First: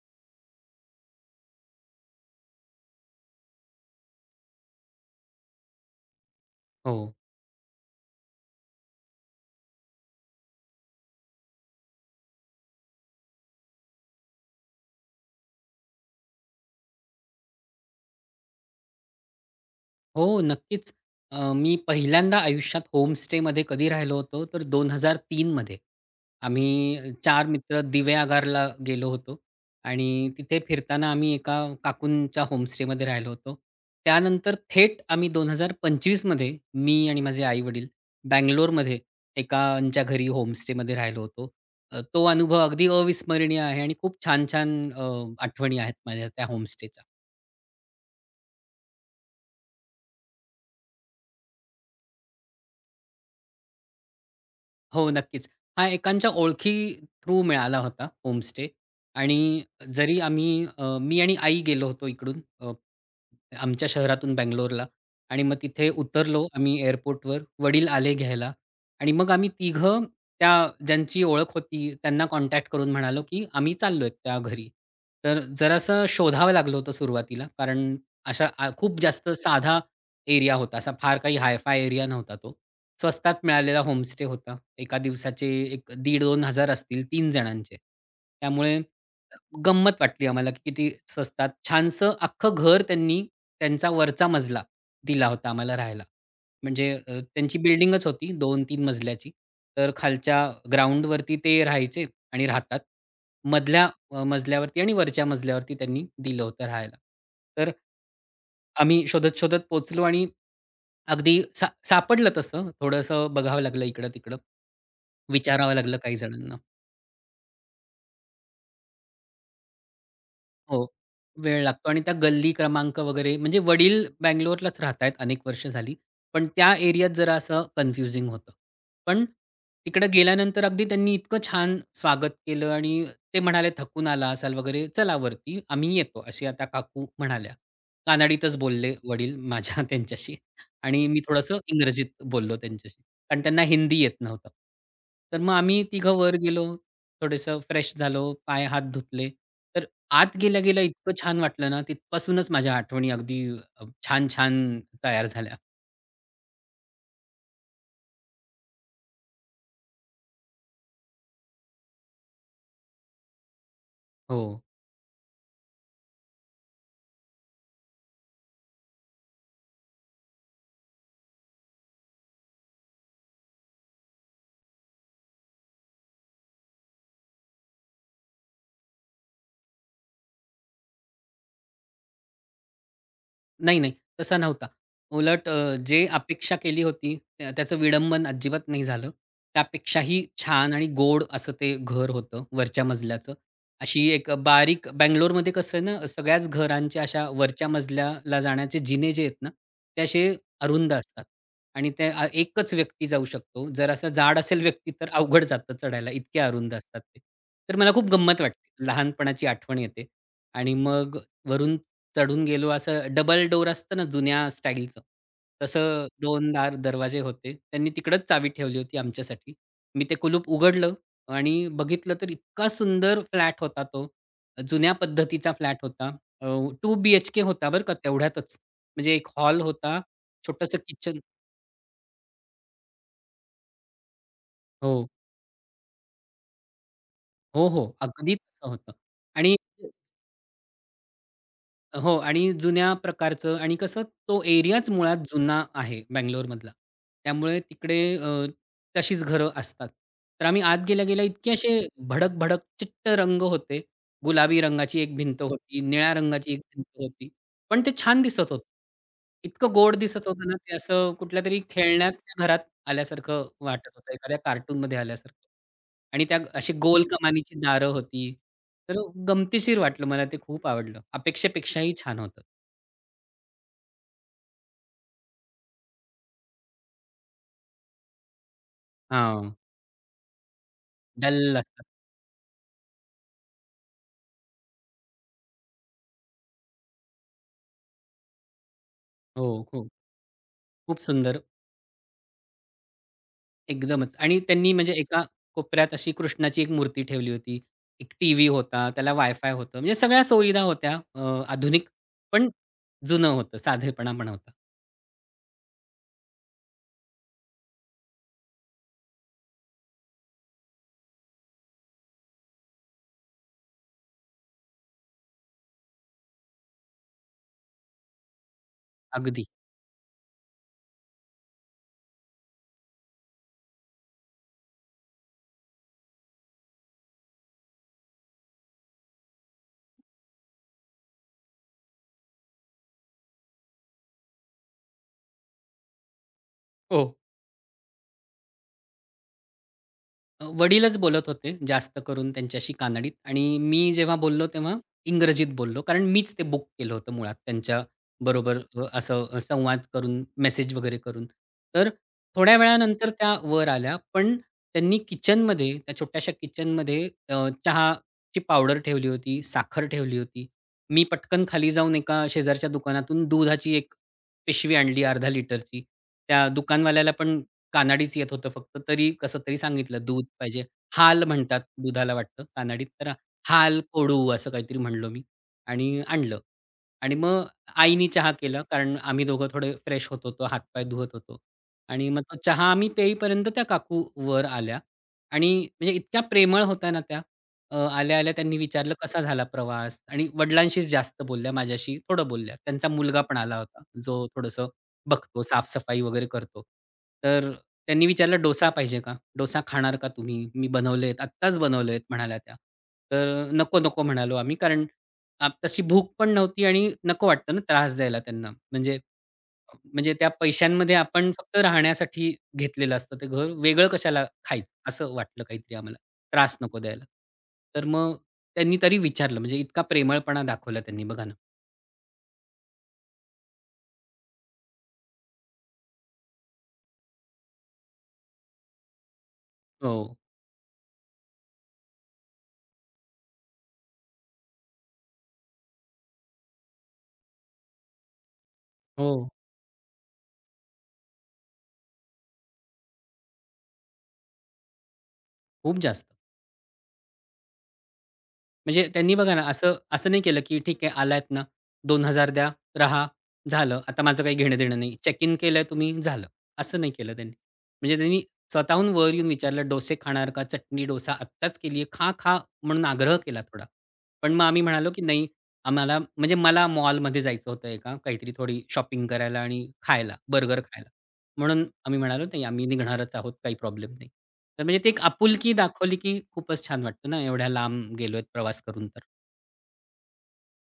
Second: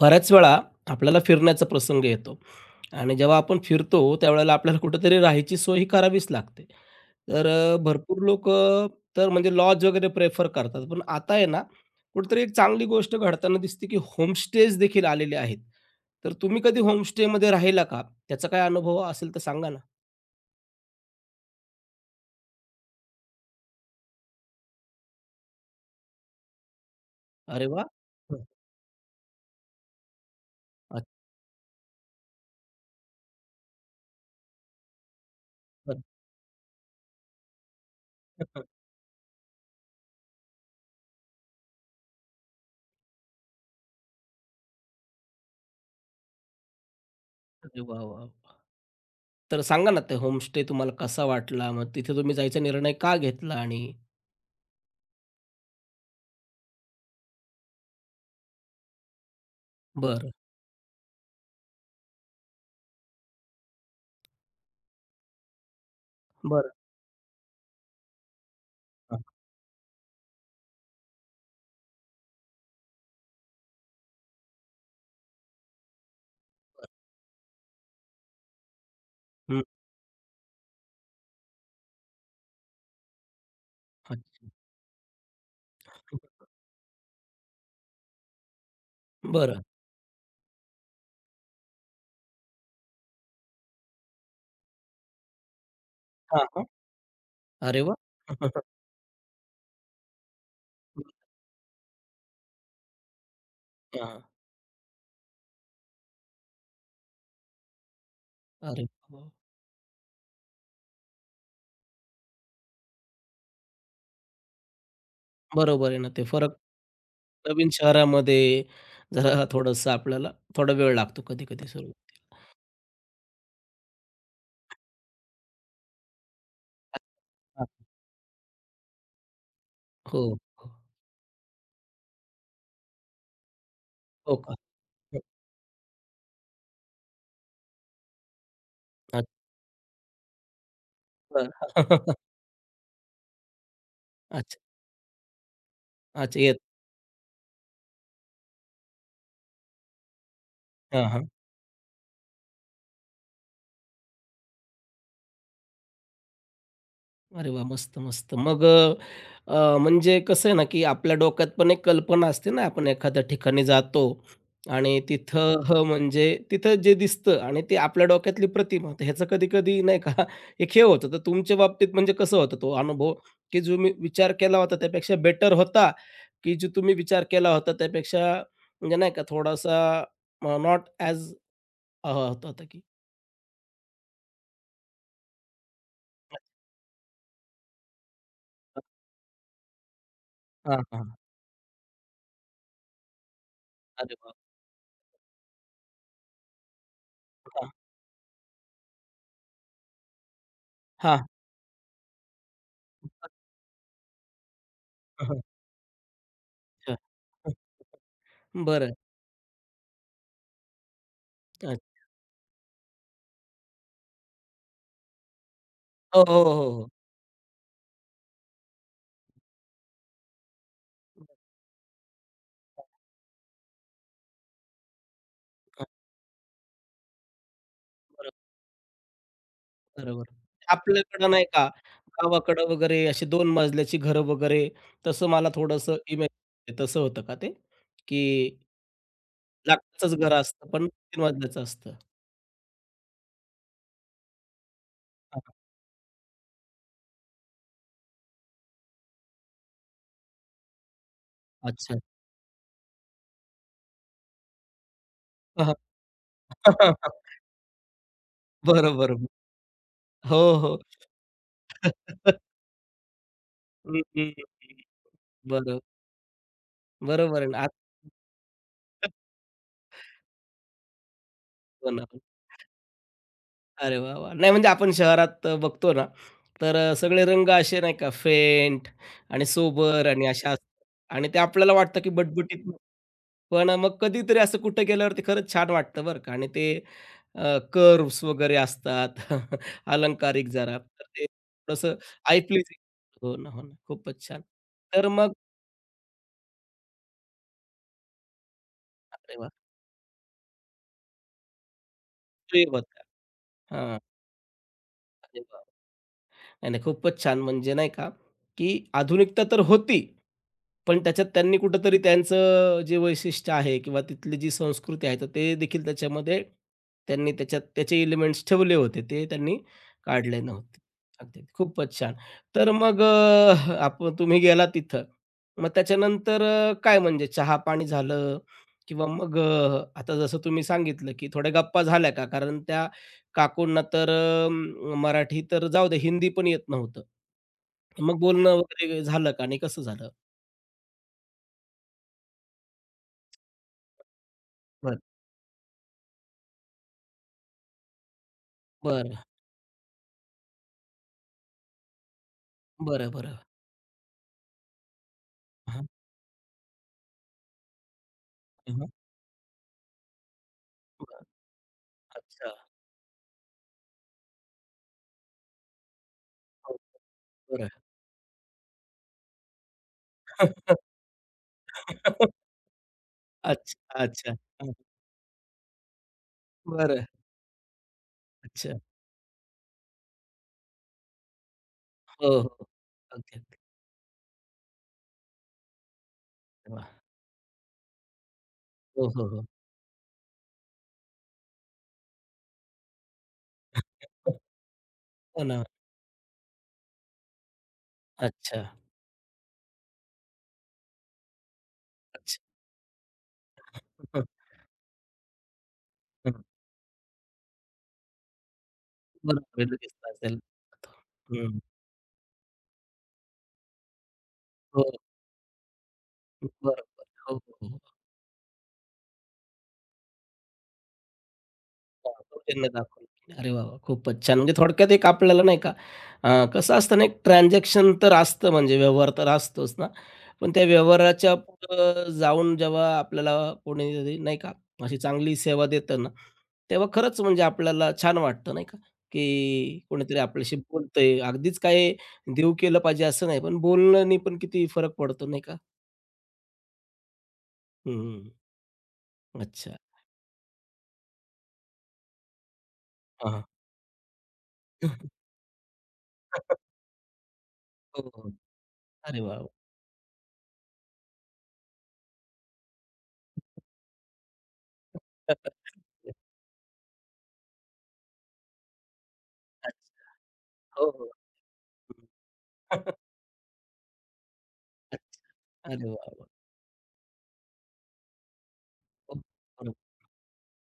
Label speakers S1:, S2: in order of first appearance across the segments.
S1: बऱ्याच वेळा आपल्याला फिरण्याचा प्रसंग येतो आणि जेव्हा आपण फिरतो त्यावेळेला आपल्याला कुठेतरी राहायची सोय ही करावीच लागते.
S2: हो.
S1: तर भरपूर लोकं तर म्हणजे लॉज वगैरे प्रेफर करतात. पण आता आहे ना, कुठेतरी एक चांगली गोष्ट घडताना दिसते, की होमस्टेज देखील आलेले आहेत. तर तुम्ही कधी होमस्टेमध्ये राहिला का? त्याचा काय अनुभव असेल तर सांगा ना?
S2: हो, नक्कीच. मी पहिल्यांदा आयुष्यात होमस्टेमध्ये कधी राहिलो होतो, तर 2003 मध्ये. आम्ही चार
S1: अरे
S2: मित्र
S1: वाह! हं.
S2: दिवेआगारला गेलो होतो आणि तिथे फिरताना आम्ही एका काकूंच्या होमस्टेमध्ये राहिलो होतो. त्यानंतर थेट आम्ही
S1: अच्छा.
S2: 2025 मध्ये मी आणि माझे आई-वडील बंगलोरमध्ये एकांच्या घरी होमस्टेमध्ये राहिलो होतो. तो अनुभव अगदी अविस्मरणीय आहे आणि खूप छान-छान आठवणी आहेत माझ्या त्या.
S1: अरे वाह, वाह! तर सांगा ना, ते होमस्टे तुम्हाला कसा वाटला? मग तिथे तुम्ही जायचा निर्णय का घेतला आणि
S2: हो, नक्कीच. हा एकांच्या ओळखी थ्रू मिळाला होता होमस्टे. आणि जरी
S1: बरं,
S2: आम्ही मी आणि आई गेलो होतो इकडून, आमच्या शहरातून बंगलोरला. आणि मग तिथे उतरलो
S1: बरं.
S2: आम्ही एअरपोर्टवर. वडील आले घ्यायला आणि मग आम्ही तिघं त्या ज्यांची ओळख होती त्यांना कॉन्टॅक्ट करून म्हणालो, की आम्ही चाललोय त्या घरी. तर जरासं शोधावं लागलं होतं सुरुवातीला, कारण अशा आ खूप जास्त साधा एरिया होता. असा फार काही हाय एरिया नव्हता तो. स्वस्तात मिळालेला होमस्टे
S1: अच्छा.
S2: होता. एका दिवसाचे एक 1500 हजार असतील तीन जणांचे. त्यामुळे
S1: बरं.
S2: गंमत वाटली आम्हाला, की किती स्वस्तात छानसं अख्खं घर त्यांनी, त्यांचा वरचा मजला दिला होता आम्हाला राहायला.
S1: हां, हां.
S2: म्हणजे त्यांची
S1: अरे वाह!
S2: बिल्डिंगच होती 2-3 मजल्याची. तर खालच्या ग्राउंडवरती ते राहायचे आणि राहतात. मधल्या
S1: हां.
S2: मजल्यावरती आणि वरच्या मजल्यावरती त्यांनी दिलं होतं राहायला. तर
S1: अरे
S2: आम्ही
S1: वाह!
S2: शोधत-शोधत पोहोचलो आणि अगदी सापडलं तसं. थोडंसं बघावं लागलं इकडं-तिकडं. विचारावं
S1: बरोबर
S2: लागलं
S1: आहे ना,
S2: काही
S1: ते फरक
S2: जणांना.
S1: नवीन शहरामध्ये जरा थोडंसं आपल्याला थोडा
S2: हो.
S1: वेळ लागतो
S2: वेळ
S1: कधी-कधी
S2: लागतो
S1: सुरू.
S2: आणि त्या गल्ली क्रमांक वगैरे, म्हणजे वडील बंगलोरलाच राहतायत अनेक वर्ष झाली. पण त्या एरियात जरा असं
S1: अच्छा.
S2: कन्फ्युजिंग होतं. पण तिकडे
S1: हो,
S2: गेल्यानंतर
S1: हो.
S2: अगदी त्यांनी इतकं छान स्वागत केलं आणि ते म्हणाले, "थकून आला
S1: हो का?
S2: असाल वगैरे, चला
S1: हं.
S2: वरती, आम्ही येतो." अशी आता काकू म्हणाल्या. कानडीतच बोलले
S1: अच्छा.
S2: वडील माझ्या त्यांच्याशी, आणि मी
S1: बरं.
S2: थोडंसं इंग्रजीत बोललो त्यांच्याशी. कारण त्यांना हिंदी येत नव्हतं.
S1: अच्छा.
S2: तर मग आम्ही तिघं वर
S1: अच्छा. येत
S2: गेलो, थोडंसं फ्रेश झालो, पाय हात धुतले. तर आत गेल्या-गेल्या
S1: हां,
S2: इतकं
S1: हां.
S2: छान वाटलं ना, तिथपासूनच माझ्या आठवणी अगदी छान-छान तयार झाल्या.
S1: अरे वाह! मस्त, मस्त. म्हणजे कसं आहे ना, की आपल्या डोक्यात पण एक कल्पना असते ना, आपण एखाद्या ठिकाणी जातो
S2: हो.
S1: आणि तिथं हं, म्हणजे तिथं जे दिसतं आणि ते आपल्या डोक्यातली प्रतिमा, तर ह्याचं कधी-कधी नाही का एक हे होतं. तर तुमच्या बाबतीत म्हणजे कसं होतं तो अनुभव, की जो मी विचार केला होता त्यापेक्षा बेटर होता, की जो तुम्ही विचार केला होता त्यापेक्षा म्हणजे नाही का थोडासा नॉट ॲज अ, होता की?
S2: नाही, नाही. तसा नव्हता. उलट, जे अपेक्षा केली होती त्या त्याचं विडंबन अजिबात नाही झालं. त्यापेक्षाही छान
S1: हां,
S2: आणि
S1: हां.
S2: गोड असं ते घर होतं वरच्या मजल्याचं. अशी
S1: अरे
S2: एक
S1: वाह!
S2: बारीक बंगलोरमध्ये कसं आहे ना, सगळ्याच घरांच्या अशा वरच्या
S1: हां,
S2: मजल्याला जाण्याचे जिने जे आहेत ना, ते असे अरुंद असतात
S1: हां.
S2: आणि ते एकच व्यक्ती जाऊ शकतो. जर असा जाड असेल व्यक्ती तर अवघड जातं चढायला, इतके अरुंद
S1: अच्छा.
S2: असतात ते. तर मला खूप गंमत वाटते.
S1: बरं.
S2: लहानपणाची आठवण येते आणि मग
S1: अच्छा.
S2: वरून चढून गेलो, असं डबल डोअर असतं ना जुन्या स्टाईलचं, तसं
S1: हो, हो,
S2: 2
S1: हो, हो.
S2: दरवाजे होते. त्यांनी तिकडंच चावी ठेवली होती आमच्यासाठी. मी ते कुलूप उघडलं आणि बघितलं तर इतका सुंदर फ्लॅट होता तो. जुन्या पद्धतीचा फ्लॅट
S1: हां,
S2: होता. अ, 2 बीएचके होता बरं का
S1: बरोबर,
S2: तेवढ्यातच. म्हणजे एक हॉल होता,
S1: बरोबर.
S2: छोटंसं किचन.
S1: आपल्याकडं नाही का गावाकडं वगैरे अशी 2 मजल्याची घरं वगैरे
S2: हो.
S1: तसं मला थोडंसं इमेज तसं होतं का ते?
S2: हो, हो.
S1: की
S2: अगदी तसं होतं. आणि
S1: लाकडाचंच घर असतं पण 3 मजल्याचं असतं? हां,
S2: हो, आणि जुन्या प्रकारचं. आणि कसं, तो एरियाच मुळात
S1: हां.
S2: जुना आहे बंगलोरमधला. त्यामुळे तिकडे तशीच घरं असतात. तर आम्ही आत गेल्या-गेल्या इतके असे
S1: अच्छा.
S2: भडक-भडक चिट्ट रंग होते. गुलाबी रंगाची एक भिंत होती, निळ्या रंगाची एक
S1: हां,
S2: भिंत
S1: हां.
S2: होती. पण ते छान दिसत होतं.
S1: बरोबर.
S2: इतकं गोड दिसत
S1: हो,
S2: होतं ना, ते
S1: हो.
S2: असं कुठल्यातरी खेळण्याच्या घरात आल्यासारखं वाटत
S1: हं,
S2: होतं,
S1: हं,
S2: एखाद्या
S1: हं.
S2: कार्टूनमध्ये आल्यासारखं.
S1: बरं.
S2: आणि त्या अशी गोल
S1: बरोबर आहे ना.
S2: कमानीची
S1: आता
S2: दारं होती. तर गमतीशीर वाटलं, मला ते खूप आवडलं. अपेक्षेपेक्षाही छान होतं.
S1: अरे वाह, वाह! नाही म्हणजे आपण शहरात बघतो ना, तर सगळे रंग असे नाही का फेंट आणि
S2: हां.
S1: सोबर आणि अशा असतात आणि ते
S2: डल
S1: आपल्याला
S2: असतात.
S1: वाटतं की बटबटीत पण मग कधीतरी असं कुठं गेल्यावरती खरंच छान वाटतं बरं का आणि ते कर्व्हज वगैरे असतात
S2: हो, हो.
S1: अलंकारिक जरा,
S2: खूप
S1: तर ते
S2: सुंदर
S1: थोडंसं आय प्लीजिंग हो ना, हो ना.
S2: एकदमच.
S1: खूपच
S2: आणि
S1: छान.
S2: त्यांनी म्हणजे
S1: तर
S2: एका
S1: मग
S2: कोपऱ्यात अशी कृष्णाची एक मूर्ती ठेवली होती. एक टीव्ही होता, त्याला
S1: अरे वाह!
S2: वायफाय होतं. म्हणजे सगळ्या सुविधा होत्या, आधुनिक, पण
S1: सुयोग होता.
S2: जुनं होतं,
S1: हां.
S2: साधेपणा पण होता.
S1: अरे वाह! नाही, नाही. खूपच छान. म्हणजे नाही का, की आधुनिकता तर होती. पण त्याच्यात त्यांनी कुठेतरी त्यांचं जे वैशिष्ट्य आहे किंवा तिथली जी संस्कृती आहे, तर ते देखील त्याच्यामध्ये त्यांनी त्याच्यात त्याचे एलिमेंट्स ठेवले होते. ते
S2: अगदी.
S1: त्यांनी काढले नव्हते. अगदी खूपच छान. तर मग आपण तुम्ही गेलात तिथं. मग त्याच्यानंतर काय म्हणजे चहा-पाणी झालं किंवा मग आता जसं तुम्ही सांगितलं, की थोड्या गप्पा झाल्या का? कारण त्या काकूंना तर मराठी तर जाऊ दे, हिंदी पण येत नव्हतं.
S2: हो.
S1: मग बोलणं वगैरे झालं का? आणि कसं झालं?
S2: वडीलच बोलत होते जास्त करून त्यांच्याशी कानडीत, आणि मी जेव्हा बोललो तेव्हा
S1: बरं.
S2: इंग्रजीत बोललो. कारण मीच ते बुक केलं होतं मुळात त्यांच्याबरोबर,
S1: बरं,
S2: असं संवाद करून, मेसेज वगैरे करून. तर थोड्या
S1: बरं,
S2: वेळानंतर
S1: बरं.
S2: त्या वर आल्या, पण त्यांनी किचनमध्ये,
S1: हां,
S2: त्या छोट्याशा किचनमध्ये चहाची
S1: हं,
S2: पावडर
S1: हं.
S2: ठेवली होती, साखर ठेवली होती. मी
S1: बरं.
S2: पटकन खाली जाऊन एका
S1: अच्छा.
S2: शेजारच्या दुकानातून दुधाची एक पिशवी आणली अर्धा लिटरची. त्या
S1: हो,
S2: दुकानवाल्याला पण
S1: बरं.
S2: कानाडीच येत होतं फक्त, तरी कसं तरी सांगितलं, दूध पाहिजे. हाल म्हणतात दुधाला वाटतं कानाडीत, तर
S1: अच्छा,
S2: हाल, कोडू
S1: अच्छा.
S2: असं
S1: हं.
S2: काहीतरी म्हणलो मी आणि आणलं.
S1: बरं.
S2: आणि मग आईनी चहा केला,
S1: अच्छा.
S2: कारण आम्ही दोघं थोडे फ्रेश होत होतो, हातपाय धुवत होतो. आणि मग
S1: हो,
S2: तो
S1: हो.
S2: चहा आम्ही
S1: अगदी,
S2: पेईपर्यंत
S1: अगदी.
S2: त्या काकू वर आल्या. आणि म्हणजे इतक्या प्रेमळ होत्या
S1: वाह!
S2: ना त्या. आल्या-आल्या त्यांनी विचारलं,
S1: हो,
S2: "कसा
S1: हो,
S2: झाला
S1: हो.
S2: प्रवास?" आणि वडिलांशीच जास्त बोलल्या, माझ्याशी थोडं बोलल्या. त्यांचा मुलगा पण आला होता, जो थोडंसं बघतो,
S1: हो ना.
S2: साफ-सफाई वगैरे करतो. तर त्यांनी विचारलं,
S1: अच्छा,
S2: "डोसा पाहिजे का? डोसा खाणार का तुम्ही? मी बनवलेत, आत्ताच बनवलेत,"
S1: अच्छा.
S2: म्हणाल्या त्या. तर "नको, नको" म्हणालो आम्ही, कारण तशी भूक पण
S1: हं, हं.
S2: नव्हती, आणि नको वाटतं ना त्रास द्यायला त्यांना. म्हणजे
S1: बरोबर आहे. लगेच
S2: म्हणजे त्या
S1: असेल.
S2: पैशांमध्ये आपण फक्त
S1: हं.
S2: राहण्यासाठी घेतलेलं असतं ते घर. वेगळं कशाला खायचं?
S1: हो.
S2: असं वाटलं काहीतरी आम्हाला. त्रास नको
S1: बरोबर.
S2: द्यायला.
S1: हो, हो. हो.
S2: तर मग त्यांनी तरी विचारलं, म्हणजे इतका प्रेमळपणा दाखवला त्यांनी बघा ना.
S1: त्यांना दाखवलं. अरे वाह, वाह! खूपच छान. म्हणजे थोडक्यात एक आपल्याला नाही का कसं असतं ना, एक ट्रान्झॅक्शन तर असतं म्हणजे व्यवहार तर असतोच ना.
S2: हो,
S1: पण त्या व्यवहाराच्या पुढं जाऊन जेव्हा आपल्याला कोणीतरी नाही का अशी चांगली सेवा देतं ना, तेव्हा खरंच म्हणजे आपल्याला छान वाटतं नाही का,
S2: हो.
S1: की कोणीतरी आपल्याशी बोलतंय. अगदीच काय देऊ केलं पाहिजे असं नाही, पण बोलण्याने पण किती फरक पडतो नाही का?
S2: खूप जास्त.
S1: हं,
S2: म्हणजे त्यांनी बघा ना, असं
S1: अच्छा.
S2: असं नाही केलं, की ठीक आहे आलायत ना, 2000 द्या, राहा,
S1: हां, हां.
S2: झालं. आता माझं काही घेणं-देणं नाही. चेक इन केलंय तुम्ही, झालं. असं नाही केलं त्यांनी. म्हणजे
S1: हो,
S2: त्यांनी
S1: हो.
S2: स्वतःहून वर
S1: अरे
S2: येऊन
S1: वाह! वाह!
S2: विचारलं, "डोसे खाणार का? चटणी डोसा आत्ताच केली आहे. खा, खा." म्हणून आग्रह केला थोडा. पण मग आम्ही म्हणालो, की नाही, आम्हाला म्हणजे मला मॉलमध्ये जायचं होतं एका काहीतरी, थोडी शॉपिंग करायला आणि
S1: अच्छा.
S2: खायला, बर्गर खायला.
S1: हो, हो.
S2: म्हणून आम्ही म्हणालो, "नाही, आम्ही निघणारच आहोत, काही प्रॉब्लेम नाही." तर म्हणजे ते एक
S1: अच्छा.
S2: आपुलकी
S1: अरे
S2: दाखवली,
S1: वाह!
S2: की
S1: वाह!
S2: खूपच छान वाटतं ना, एवढ्या लांब गेलोय प्रवास करून तर.
S1: हो,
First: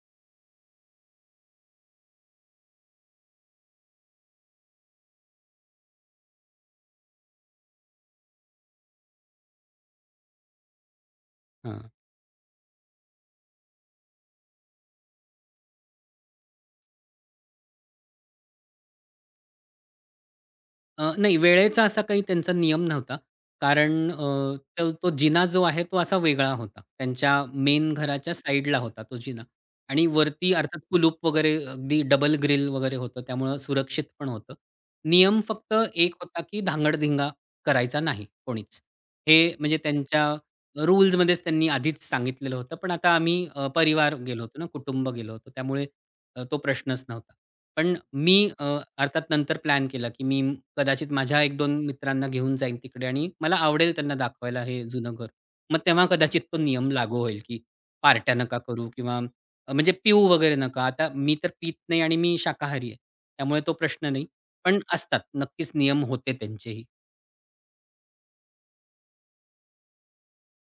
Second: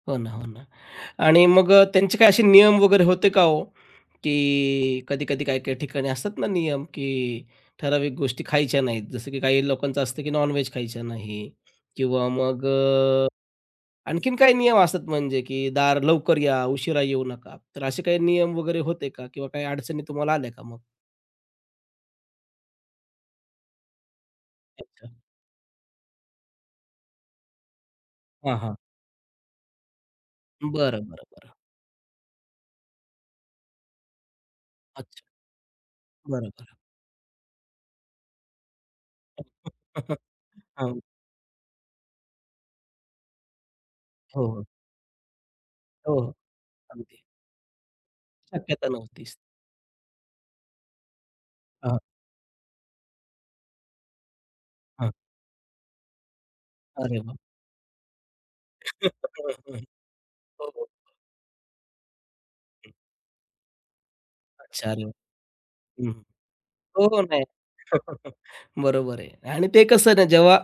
S1: हो, ना हो ना, हो ना. आणि मग त्यांचे काही असे नियम वगैरे होते का हो? की कधी-कधी काही-काही ठिकाणी असतात ना नियम, की ठराविक गोष्टी खायच्या नाहीत. जसं की काही लोकांचं असतं की नॉन-व्हेज खायच्या नाही
S2: हां.
S1: किंवा मग आणखीन काही नियम असतात म्हणजे की दार लवकर या, उशिरा येऊ नका. तर असे काही नियम वगैरे होते का? किंवा काही अडचणी तुम्हाला आल्या का मग?
S2: नाही, वेळेचा असा काही त्यांचा नियम नव्हता. कारण, तो
S1: अच्छा.
S2: तो जिना जो आहे तो असा वेगळा होता. त्यांच्या मेन घराच्या
S1: हां, हां.
S2: साइडला होता तो जिना आणि वरती अर्थात
S1: बरं, बरं,
S2: कुलूप
S1: बरं.
S2: वगैरे अगदी डबल ग्रिल वगैरे होतं. त्यामुळं सुरक्षित पण होतं.
S1: अच्छा.
S2: नियम फक्त एक होता,
S1: बरं,
S2: की
S1: बरं.
S2: धांगडधिंगा करायचा नाही कोणीच. हे म्हणजे त्यांच्या
S1: हां.
S2: रूल्समध्येच त्यांनी आधीच सांगितलेलं होतं. पण आता आम्ही परिवार गेलो
S1: हो,
S2: होतो
S1: हो.
S2: ना, कुटुंब गेलो होतो. त्यामुळे
S1: हो, हो.
S2: तो प्रश्नच
S1: अगदी.
S2: नव्हता. पण मी, अ,
S1: शक्यता
S2: अर्थात
S1: नव्हतीच.
S2: नंतर प्लॅन केला, की मी कदाचित माझ्या एक दोन
S1: हां,
S2: मित्रांना घेऊन जाईन तिकडे, आणि मला आवडेल त्यांना दाखवायला हे
S1: हां.
S2: जुनं घर. मग तेव्हा कदाचित तो नियम लागू
S1: अरे वाह!
S2: होईल, की पार्ट्या नका करू
S1: हं,
S2: किंवा
S1: हं.
S2: म्हणजे पिऊ वगैरे
S1: हो,
S2: नका.
S1: हो.
S2: आता मी तर पीत नाही आणि मी शाकाहारी आहे. त्यामुळे तो प्रश्न नाही. पण
S1: अच्छा. अरे वाह!
S2: असतात, नक्कीच नियम
S1: हं.
S2: होते त्यांचेही.
S1: हो, हो. नाही. बरोबर आहे. आणि ते कसं आहे ना, जेव्हा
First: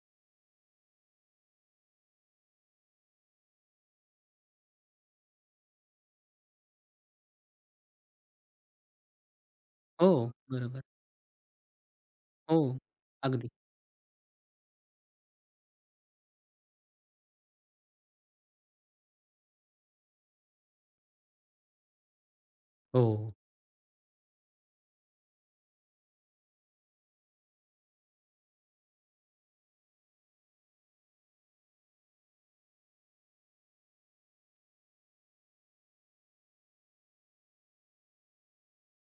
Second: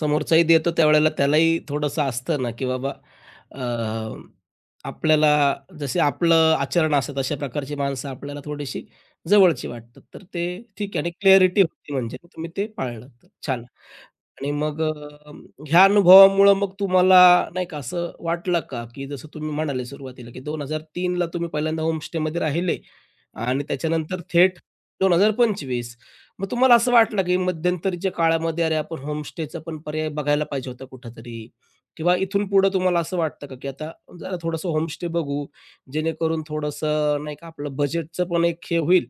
S1: समोरचाही देतो त्यावेळेला त्यालाही थोडंसं असतं ना, की बाबा अ, आपल्याला जसे आपलं आचरण असतं तशा प्रकारची माणसं आपल्याला थोडीशी जवळची वाटतात.
S2: हो,
S1: तर ते
S2: बरोबर.
S1: ठीक आहे आणि क्लॅरिटी होती म्हणजे तुम्ही
S2: हो,
S1: ते पाळलं. तर
S2: अगदी.
S1: छान. आणि मग ह्या अनुभवामुळं मग तुम्हाला नाही का असं वाटलं का, की जसं तुम्ही म्हणाले सुरुवातीला, की 2003ला तुम्ही पहिल्यांदा होमस्टेमध्ये राहिले
S2: हो.
S1: आणि त्याच्यानंतर थेट 2025. मग तुम्हाला असं वाटलं, की मध्यंतरीच्या काळामध्ये अरे आपण होमस्टेचा पण पर्याय बघायला पाहिजे होता कुठेतरी किंवा इथून पुढं तुम्हाला असं वाटतं का, की आता जरा थोडंसं होमस्टे बघू, जेणेकरून थोडंसं नाही का आपलं बजेटचं पण एक हे होईल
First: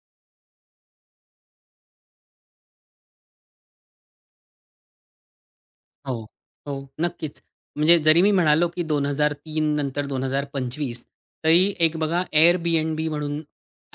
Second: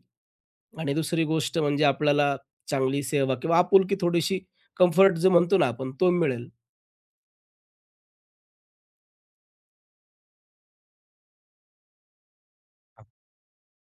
S1: आणि दुसरी गोष्ट म्हणजे आपल्याला चांगली सेवा किंवा आपुलकी थोडीशी कम्फर्ट जो म्हणतो ना आपण तो
S2: हो,
S1: मिळेल.
S2: हो. नक्कीच. म्हणजे जरी मी म्हणालो, की 2003 नंतर 2025, तरी एक बघा Airbnb म्हणून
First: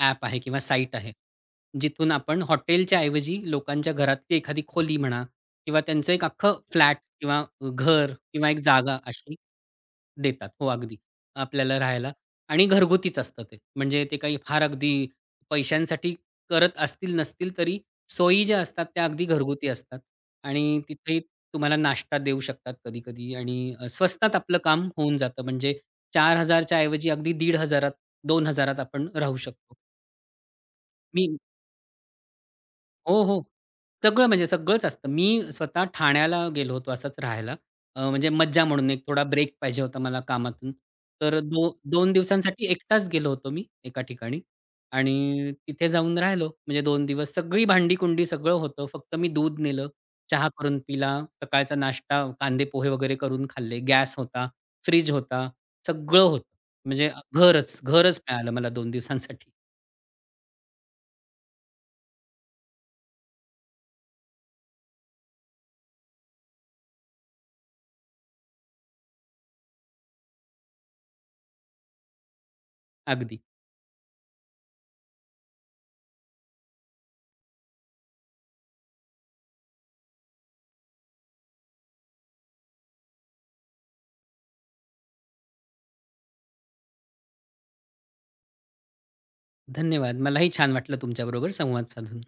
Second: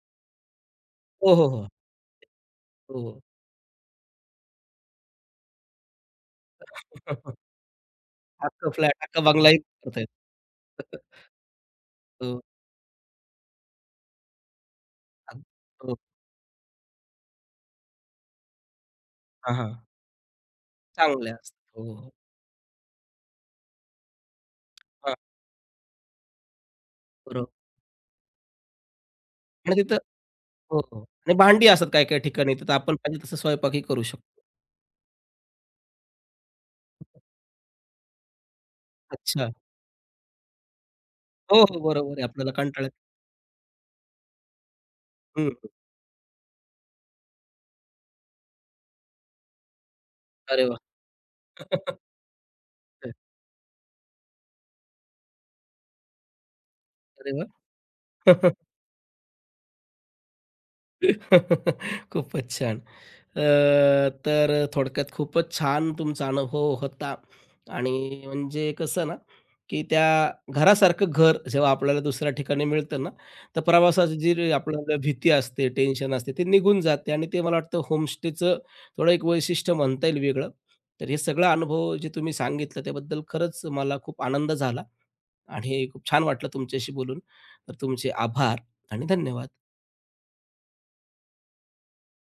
S2: ॲप आहे किंवा साईट आहे.
S1: हो, हो, हो.
S2: जिथून आपण हॉटेलच्या
S1: हो.
S2: ऐवजी लोकांच्या घरातली एखादी खोली म्हणा किंवा त्यांचं एक अख्खं फ्लॅट किंवा घर किंवा एक
S1: अख्खं फ्लॅट,
S2: जागा
S1: अख्खा
S2: अशी
S1: बंगलाही करता येतो.
S2: देतात. हो, अगदी आपल्याला राहायला.
S1: हो.
S2: आणि घरगुतीच असतं ते. म्हणजे ते काही फार अगदी
S1: अग हो.
S2: पैशांसाठी करत असतील नसतील, तरी सोयी ज्या असतात त्या अगदी
S1: हां,
S2: घरगुती
S1: हां.
S2: असतात आणि तिथेही
S1: चांगल्या असतात.
S2: तुम्हाला
S1: हो, हो.
S2: नाश्ता देऊ शकतात कधी-कधी, आणि स्वस्तात आपलं काम
S1: हां,
S2: होऊन जातं. म्हणजे 4,000 च्या ऐवजी अगदी
S1: बरोबर
S2: 1,500त 2,000त आपण राहू शकतो.
S1: आणि तिथं हो, हो
S2: मी
S1: आणि भांडी असतात काही-काही ठिकाणी तिथं आपण
S2: हो,
S1: पाहिजे तसं
S2: हो.
S1: स्वयंपाकही करू
S2: सगळं
S1: शकतो.
S2: म्हणजे सगळंच असतं. मी स्वतः ठाण्याला गेलो होतो असंच राहायला. म्हणजे मज्जा म्हणून एक थोडा
S1: अच्छा.
S2: ब्रेक पाहिजे होता मला कामातून. तर
S1: हो, हो. बरोबर
S2: 2
S1: आहे. आपल्याला
S2: दिवसांसाठी
S1: कंटाळा
S2: एकटाच गेलो होतो मी एका ठिकाणी,
S1: हं.
S2: आणि तिथे जाऊन राहिलो. म्हणजे 2 दिवस सगळी भांडी-कुंडी सगळं होतं. फक्त मी दूध नेलं, चहा
S1: अरे वाह!
S2: करून पिला, सकाळचा नाश्ता कांदे पोहे वगैरे करून खाल्ले. गॅस होता, फ्रिज होता, सगळं होतं. म्हणजे
S1: अरे
S2: घरच, घरच
S1: वाह!
S2: मिळालं मला 2 दिवसांसाठी.
S1: खूपच छान. अ, तर थोडक्यात खूपच छान तुमचा अनुभव होता आणि म्हणजे कसं ना, की त्या घरासारखं घर जेव्हा आपल्याला दुसऱ्या ठिकाणी मिळतं ना,
S2: अगदी.
S1: तर प्रवासाची जी रे- आपल्याला भीती असते, टेन्शन असते, ते निघून जाते आणि ते मला वाटतं होमस्टेचं थोडं एक वैशिष्ट्य म्हणता येईल वेगळं. तर हे सगळा अनुभव जे तुम्ही सांगितलं त्याबद्दल खरंच मला खूप आनंद झाला आणि खूप छान वाटलं तुमच्याशी बोलून. तर तुमचे आभार आणि धन्यवाद.
S2: धन्यवाद. मलाही छान वाटलं तुमच्याबरोबर संवाद साधून.